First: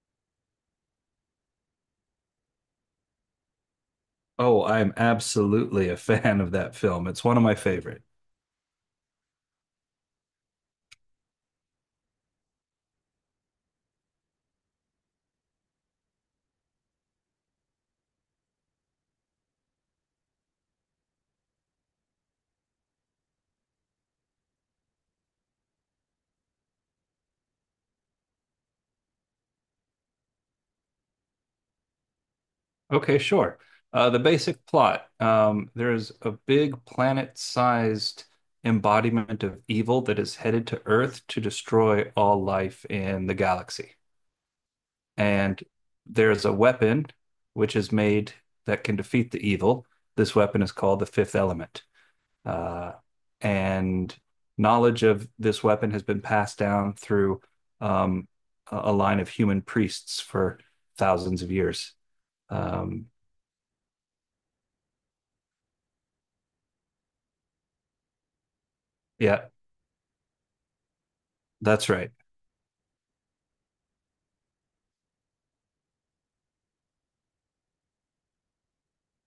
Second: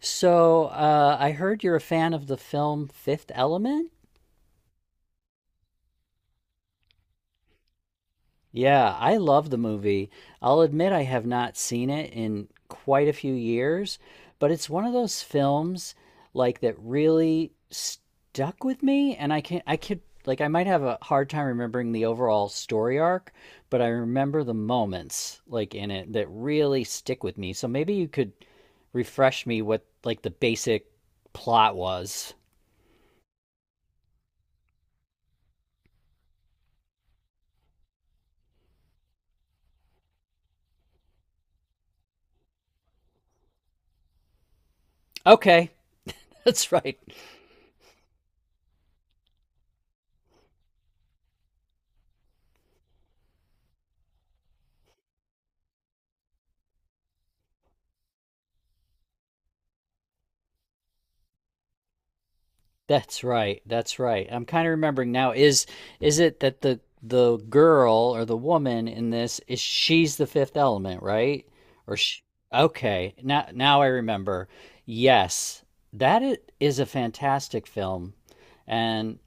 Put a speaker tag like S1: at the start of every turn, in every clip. S1: So I heard you're a fan of the film Fifth Element?
S2: Oh, I'm absolutely a fan of that film. It's one of my favorite.
S1: Yeah, I love the movie. I'll admit I have not seen it in quite a few years, but it's one of those films like that really stuck with me and I can I could like I might have a hard time remembering the overall story arc, but I remember the moments like in it that really stick with me. So maybe you could refresh me what like the basic plot was.
S2: Okay, sure. The basic plot. There's a big planet-sized embodiment of evil that is headed to Earth to destroy all life in the galaxy. And
S1: Okay,
S2: there's a
S1: that's right.
S2: weapon which is made that can defeat the evil. This weapon is called the Fifth Element. Uh, and knowledge of this weapon has been passed down through um, a line of human priests for thousands of years. Um,
S1: That's right. That's right. I'm kind of remembering now. Is it that the girl or the woman in this
S2: yeah,
S1: is she's the fifth element, right?
S2: that's
S1: Or
S2: right.
S1: she, okay, now I remember. Yes, is a fantastic film, and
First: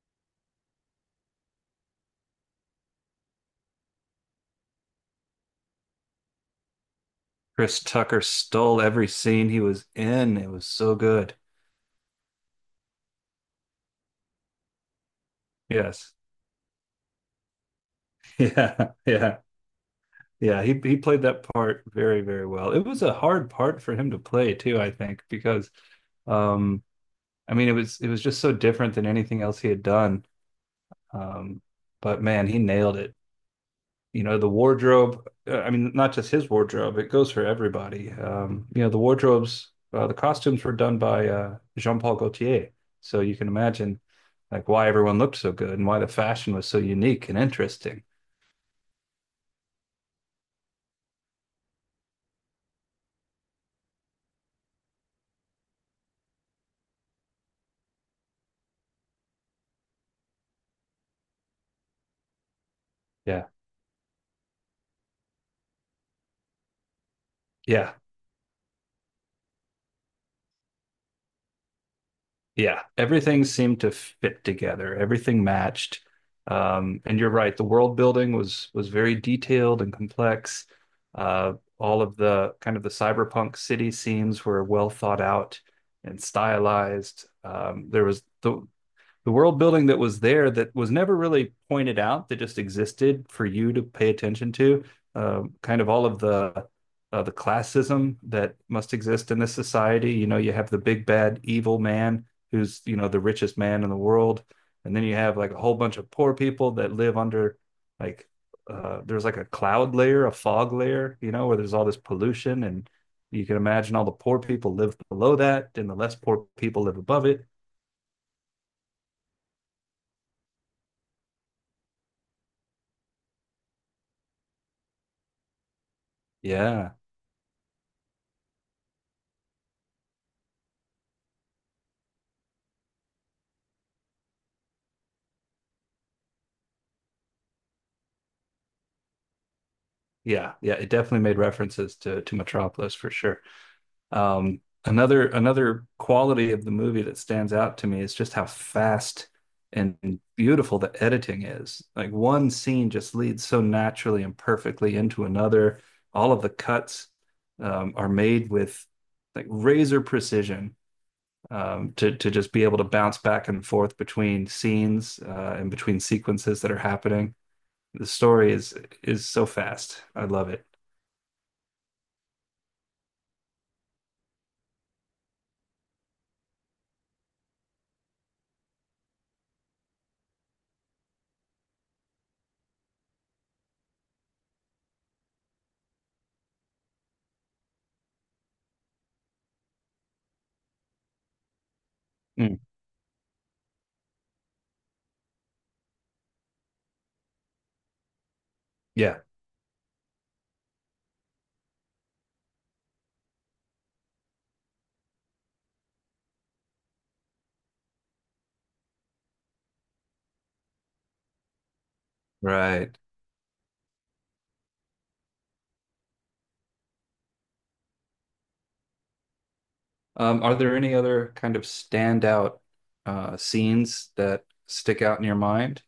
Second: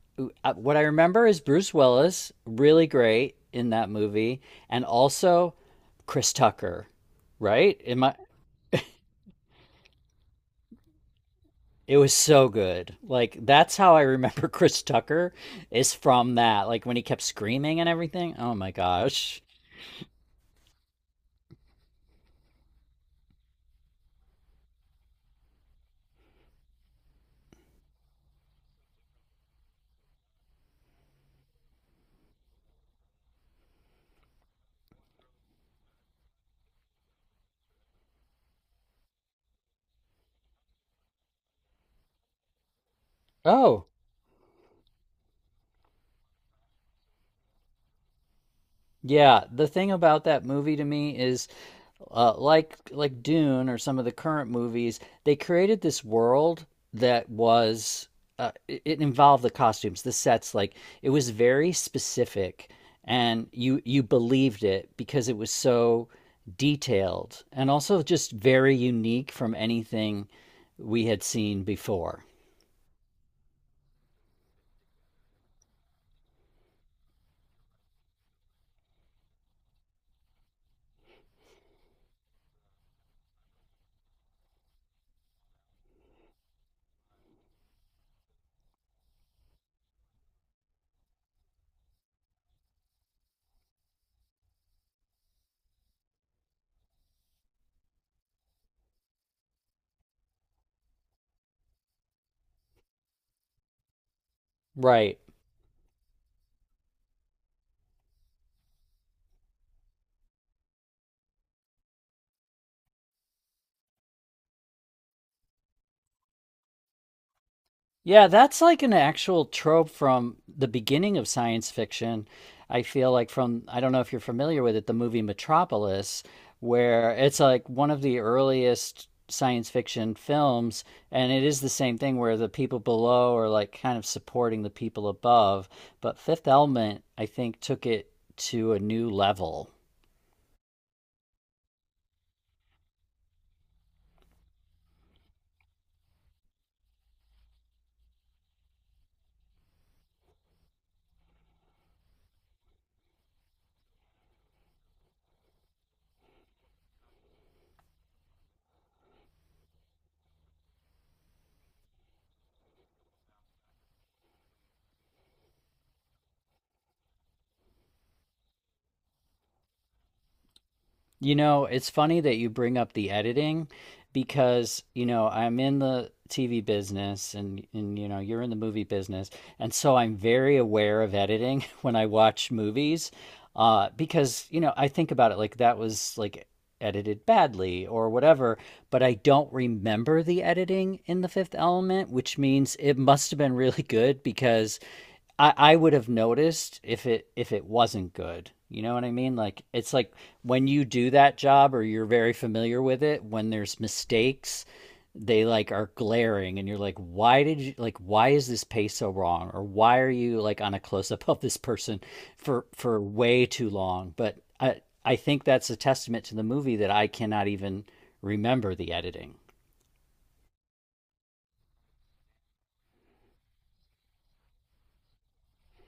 S1: what I remember is Bruce Willis really great in that movie, and also Chris Tucker, right?
S2: Chris
S1: Am I
S2: Tucker stole every scene he was in. It was so good.
S1: It was so good. Like that's how I remember Chris Tucker is
S2: Yes.
S1: from that. Like when he kept screaming and everything. Oh my
S2: Yeah. Yeah.
S1: gosh.
S2: Yeah. He played that part very, very well. It was a hard part for him to play too, I think, because um, I mean, it was just so different than anything else he had done. Um, but man, he nailed it. You know, the wardrobe, I mean, not just his wardrobe, it goes for everybody. You know, the wardrobes, the costumes were done by Jean-Paul Gaultier. So you can
S1: Oh,
S2: imagine like why everyone looked so good and why the fashion was so unique and interesting.
S1: yeah, the thing about that movie to me is like Dune or some of the current movies, they created this world that was it involved the costumes, the sets. Like it was very specific,
S2: Yeah.
S1: and you believed it because it was so detailed and
S2: Yeah.
S1: also just very unique from anything we had seen before.
S2: Yeah, everything seemed to fit together. Everything matched. And you're right, the world building was very detailed and complex. All of the kind of the cyberpunk city scenes were well thought out and stylized. There was the world building that was there that was never really pointed out that just existed for you to pay attention to, kind of all of the classism that must exist in this society. You know, you have the big bad evil man who's, you know, the richest man in the world, and then you
S1: Right.
S2: have like a whole bunch of poor people that live under, like, there's like a cloud layer, a fog layer, you know, where there's all this pollution, and you can imagine all the poor people live below that and the less poor people live above it.
S1: Yeah, that's like an actual trope from the beginning of science fiction. I feel like from, I don't know if you're familiar with it, the movie Metropolis,
S2: Yeah.
S1: where it's like one of the earliest science fiction films, and it is the same thing where the people below are like kind of supporting the people above. But Fifth Element, I think, took it to a new level.
S2: Yeah, yeah, it definitely made references to Metropolis for sure. Um, another quality of the movie that stands out to me is just how fast and beautiful the editing is. Like one scene just leads so naturally and perfectly into another. All of the cuts, are made with like razor precision, to just be able to bounce back and forth between scenes, and between sequences that are happening. The story is so fast. I love it.
S1: You know, it's funny that you bring up the editing because, you know, I'm in the TV business and you know, you're in the movie business. And so I'm very aware of editing when I watch movies because, you know, I think about it like that was like edited badly or whatever but I don't remember the editing in The Fifth Element, which means it must have been really good because I would have noticed if it wasn't good. You know what I
S2: Yeah,
S1: mean? Like it's like when you do that job or you're very familiar with it, when there's mistakes, they like are glaring and you're like why did you like why is this pace so wrong or why are you like on a close up of this person for
S2: right.
S1: for way too long but I think that's a testament to the movie that I cannot even remember the editing.
S2: Are there any other kind of standout scenes that stick out in your mind?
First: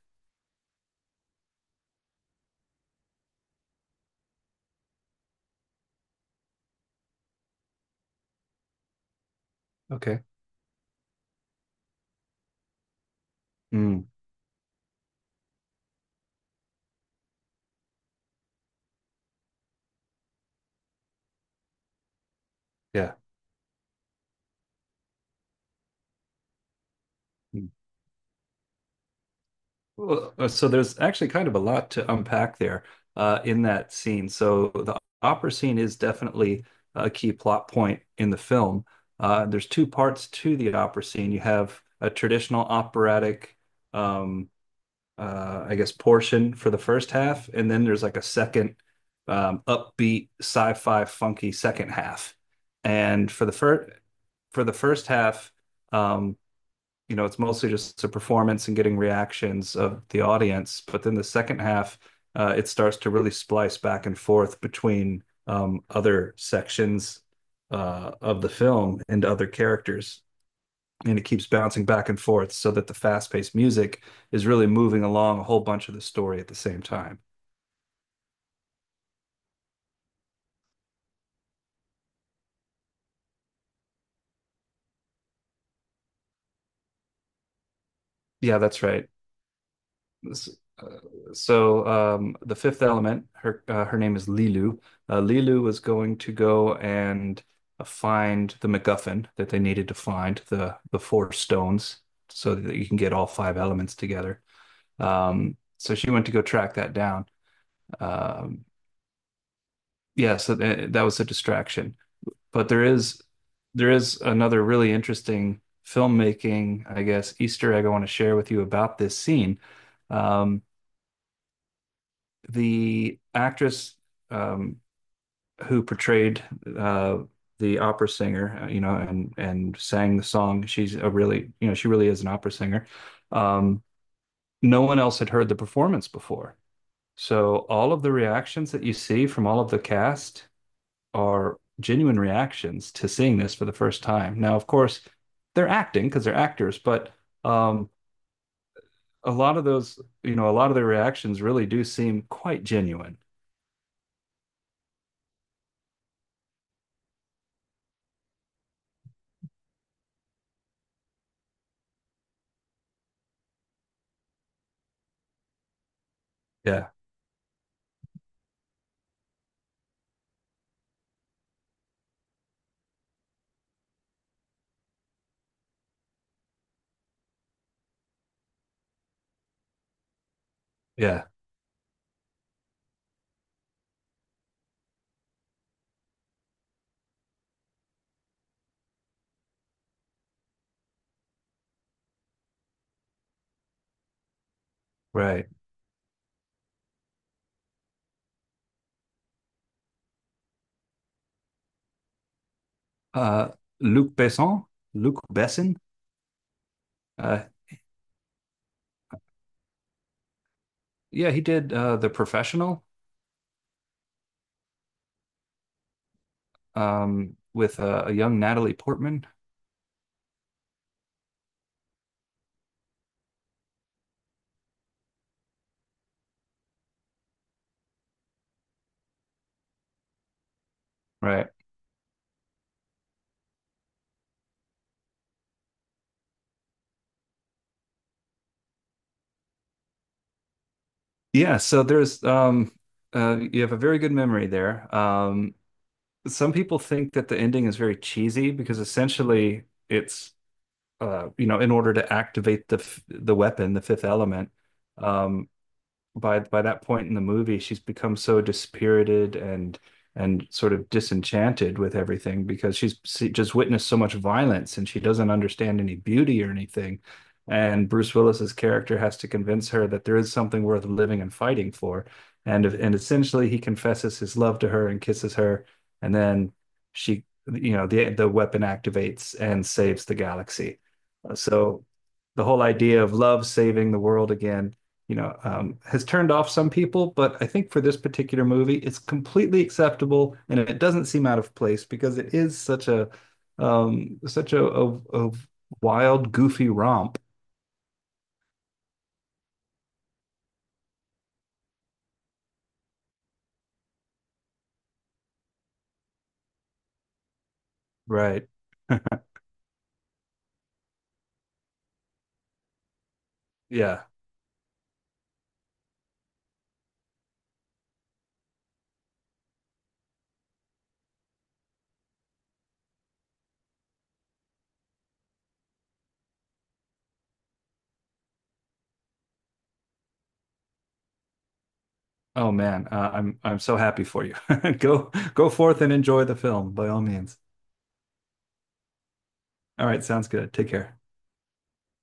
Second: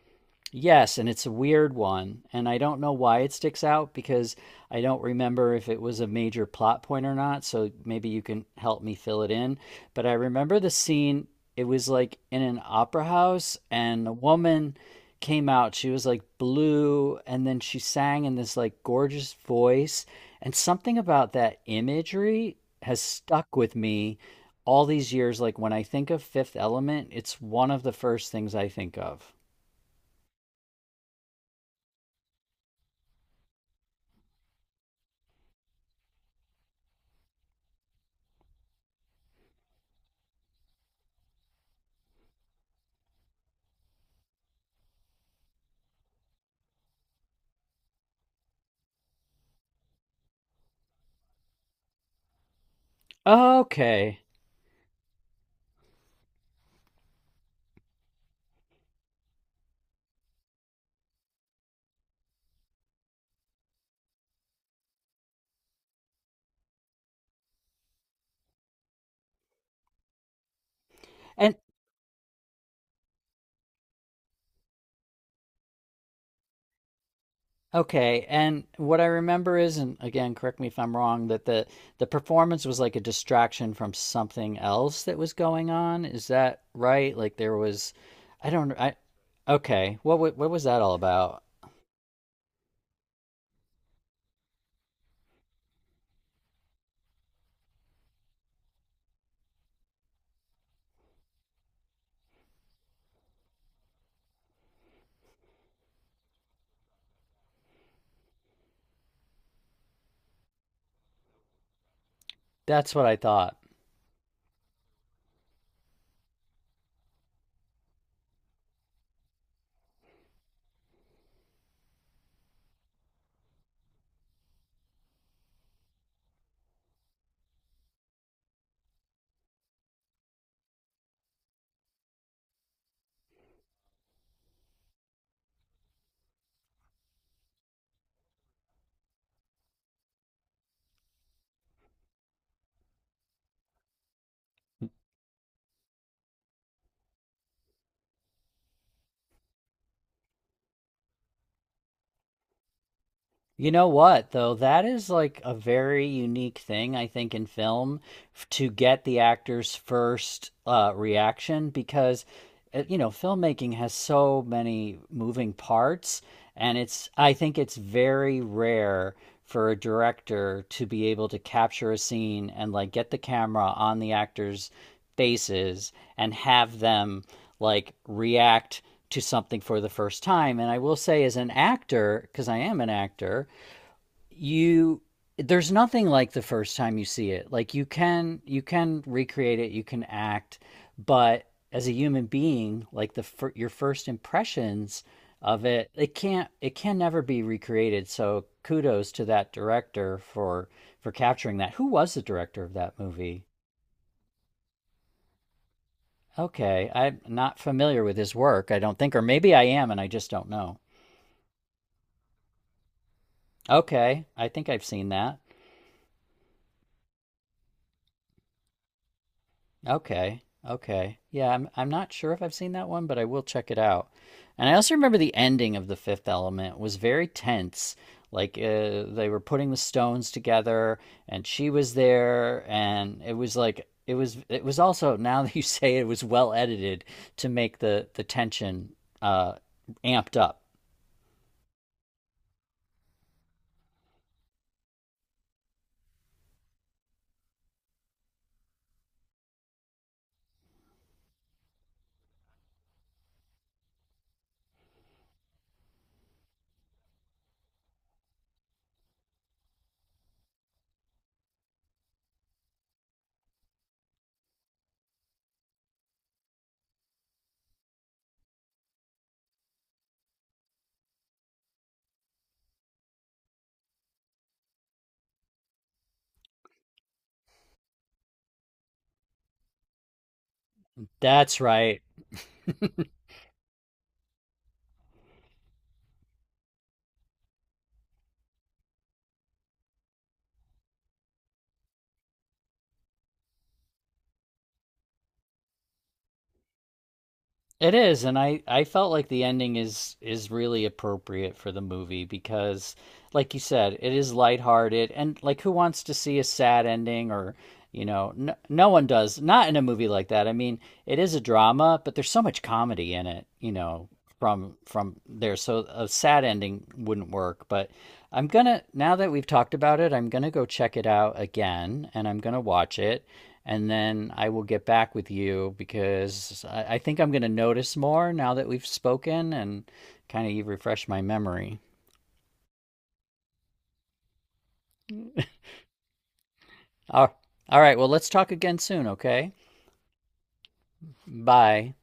S1: Yes, and it's a weird one, and I don't know why it sticks out because I don't remember if it was a major plot point or not, so maybe you can help me fill it in. But I
S2: Okay.
S1: remember the scene, it was like in an opera house,
S2: Mm,
S1: and a woman came out. She was like blue, and then she sang in this like gorgeous voice, and something about that imagery has
S2: yeah.
S1: stuck with me all these years. Like when I think of Fifth Element, it's
S2: Mm.
S1: one of the first things I think of.
S2: Well, so there's actually kind of a lot to unpack there in that scene. So the opera scene is definitely a key plot point in the film. There's two parts to the opera scene. You have a traditional operatic, um, I guess, portion for the first half, and then there's like a second, upbeat sci-fi funky second half. And
S1: Okay.
S2: for the first half, um, you know, it's mostly just a performance and getting reactions of the audience. But then the second half, it starts to really splice back and forth between, other sections of the film and other characters, and it keeps
S1: And
S2: bouncing back and forth so that the fast-paced music is really moving along a whole bunch of the story at the same time.
S1: okay, and what I remember is, and again, correct me if I'm wrong, that the performance was like a distraction from something else that was going on. Is that right? Like there was, I
S2: Yeah,
S1: don't,
S2: that's
S1: I
S2: right.
S1: Okay.
S2: S-
S1: What was that all
S2: uh,
S1: about?
S2: The fifth element, her her name is Lilu. Lilu was going to go and find the MacGuffin that they needed to find the four stones so that you can get all five elements together. So she went to go track that down. Um, yeah, so th that was a distraction. But
S1: That's what I thought.
S2: there is another really interesting filmmaking, I guess, Easter egg I want to share with you about this scene. Um, the actress, um, who portrayed uh, the opera singer, you know, and sang the song, she's a really, you know, she really is an opera singer. Um, no one else had heard the performance before. So all of the reactions that you see from all of the cast are genuine reactions to seeing this for the first time. Now, of course, they're acting because they're actors, but, um, a lot of those, you know, a lot of their reactions really do seem quite genuine.
S1: You know what, though? That is like a very unique thing, I think, in film to get the actor's first reaction because, you know, filmmaking has so many moving parts.
S2: Yeah,
S1: I think it's very rare for a director to be able to capture a scene and like get the camera on the actor's faces and have them like react to something for the first time. And I will say,
S2: yeah,
S1: as an actor, because I am an actor, you there's nothing like the first time you see it. Like you can recreate it, you can act, but as a human being, your first impressions
S2: right.
S1: of it, it can't it can never be recreated. So kudos to that director for capturing that. Who was the director of that movie?
S2: Uh, Luc Besson, Luc Besson,
S1: Okay, I'm
S2: uh,
S1: not familiar with his work, I don't think, or maybe I am and I just don't know.
S2: yeah, he did The Professional,
S1: Okay, I think I've seen that.
S2: with a young Natalie Portman,
S1: Okay. Okay. Yeah, I'm not sure if I've seen that one, but I will check it out. And I also remember the ending of The Fifth Element was very tense. Like they were putting the stones together and
S2: right?
S1: she was there and it was like it was also now that you say it, it was well edited to make the tension uh amped up.
S2: Yeah, so there's you have a very good memory there. Some people think that the ending is very cheesy because essentially it's, you know, in order to activate the weapon, the fifth element, um, by that point in the movie, she's become so dispirited and sort of disenchanted with everything because she's just witnessed so much violence and she doesn't understand any beauty or anything. And Bruce Willis's character has to convince her that there is something worth living and fighting for. And essentially, he confesses his love to her and kisses her, and then she, you know, the weapon activates and saves the galaxy.
S1: That's
S2: So
S1: right.
S2: the whole idea of love saving the world again, you know, has turned off some people, but I think for this particular movie, it's completely acceptable and it doesn't seem out of place because it is such a, um, such a, a, a wild, goofy romp.
S1: It is, and I felt like the ending is really appropriate for the movie because, like you said, it is lighthearted and like who wants to see a sad ending or you know
S2: Right.
S1: no, no one does not in a movie like that. I mean, it is a drama, but there's so much comedy in it, you
S2: Yeah.
S1: know, from there. So a sad ending wouldn't work, but I'm gonna now that we've talked about it, I'm gonna go check it out again and I'm gonna watch it and then I will get back with you because I think I'm going to notice more now that we've spoken and kind of refresh my memory.
S2: Oh man, I'm so happy for you. Go forth and enjoy the film by all
S1: All,
S2: means.
S1: all right. Well, let's talk again soon. Okay.
S2: All right, sounds good. Take care.
S1: Bye.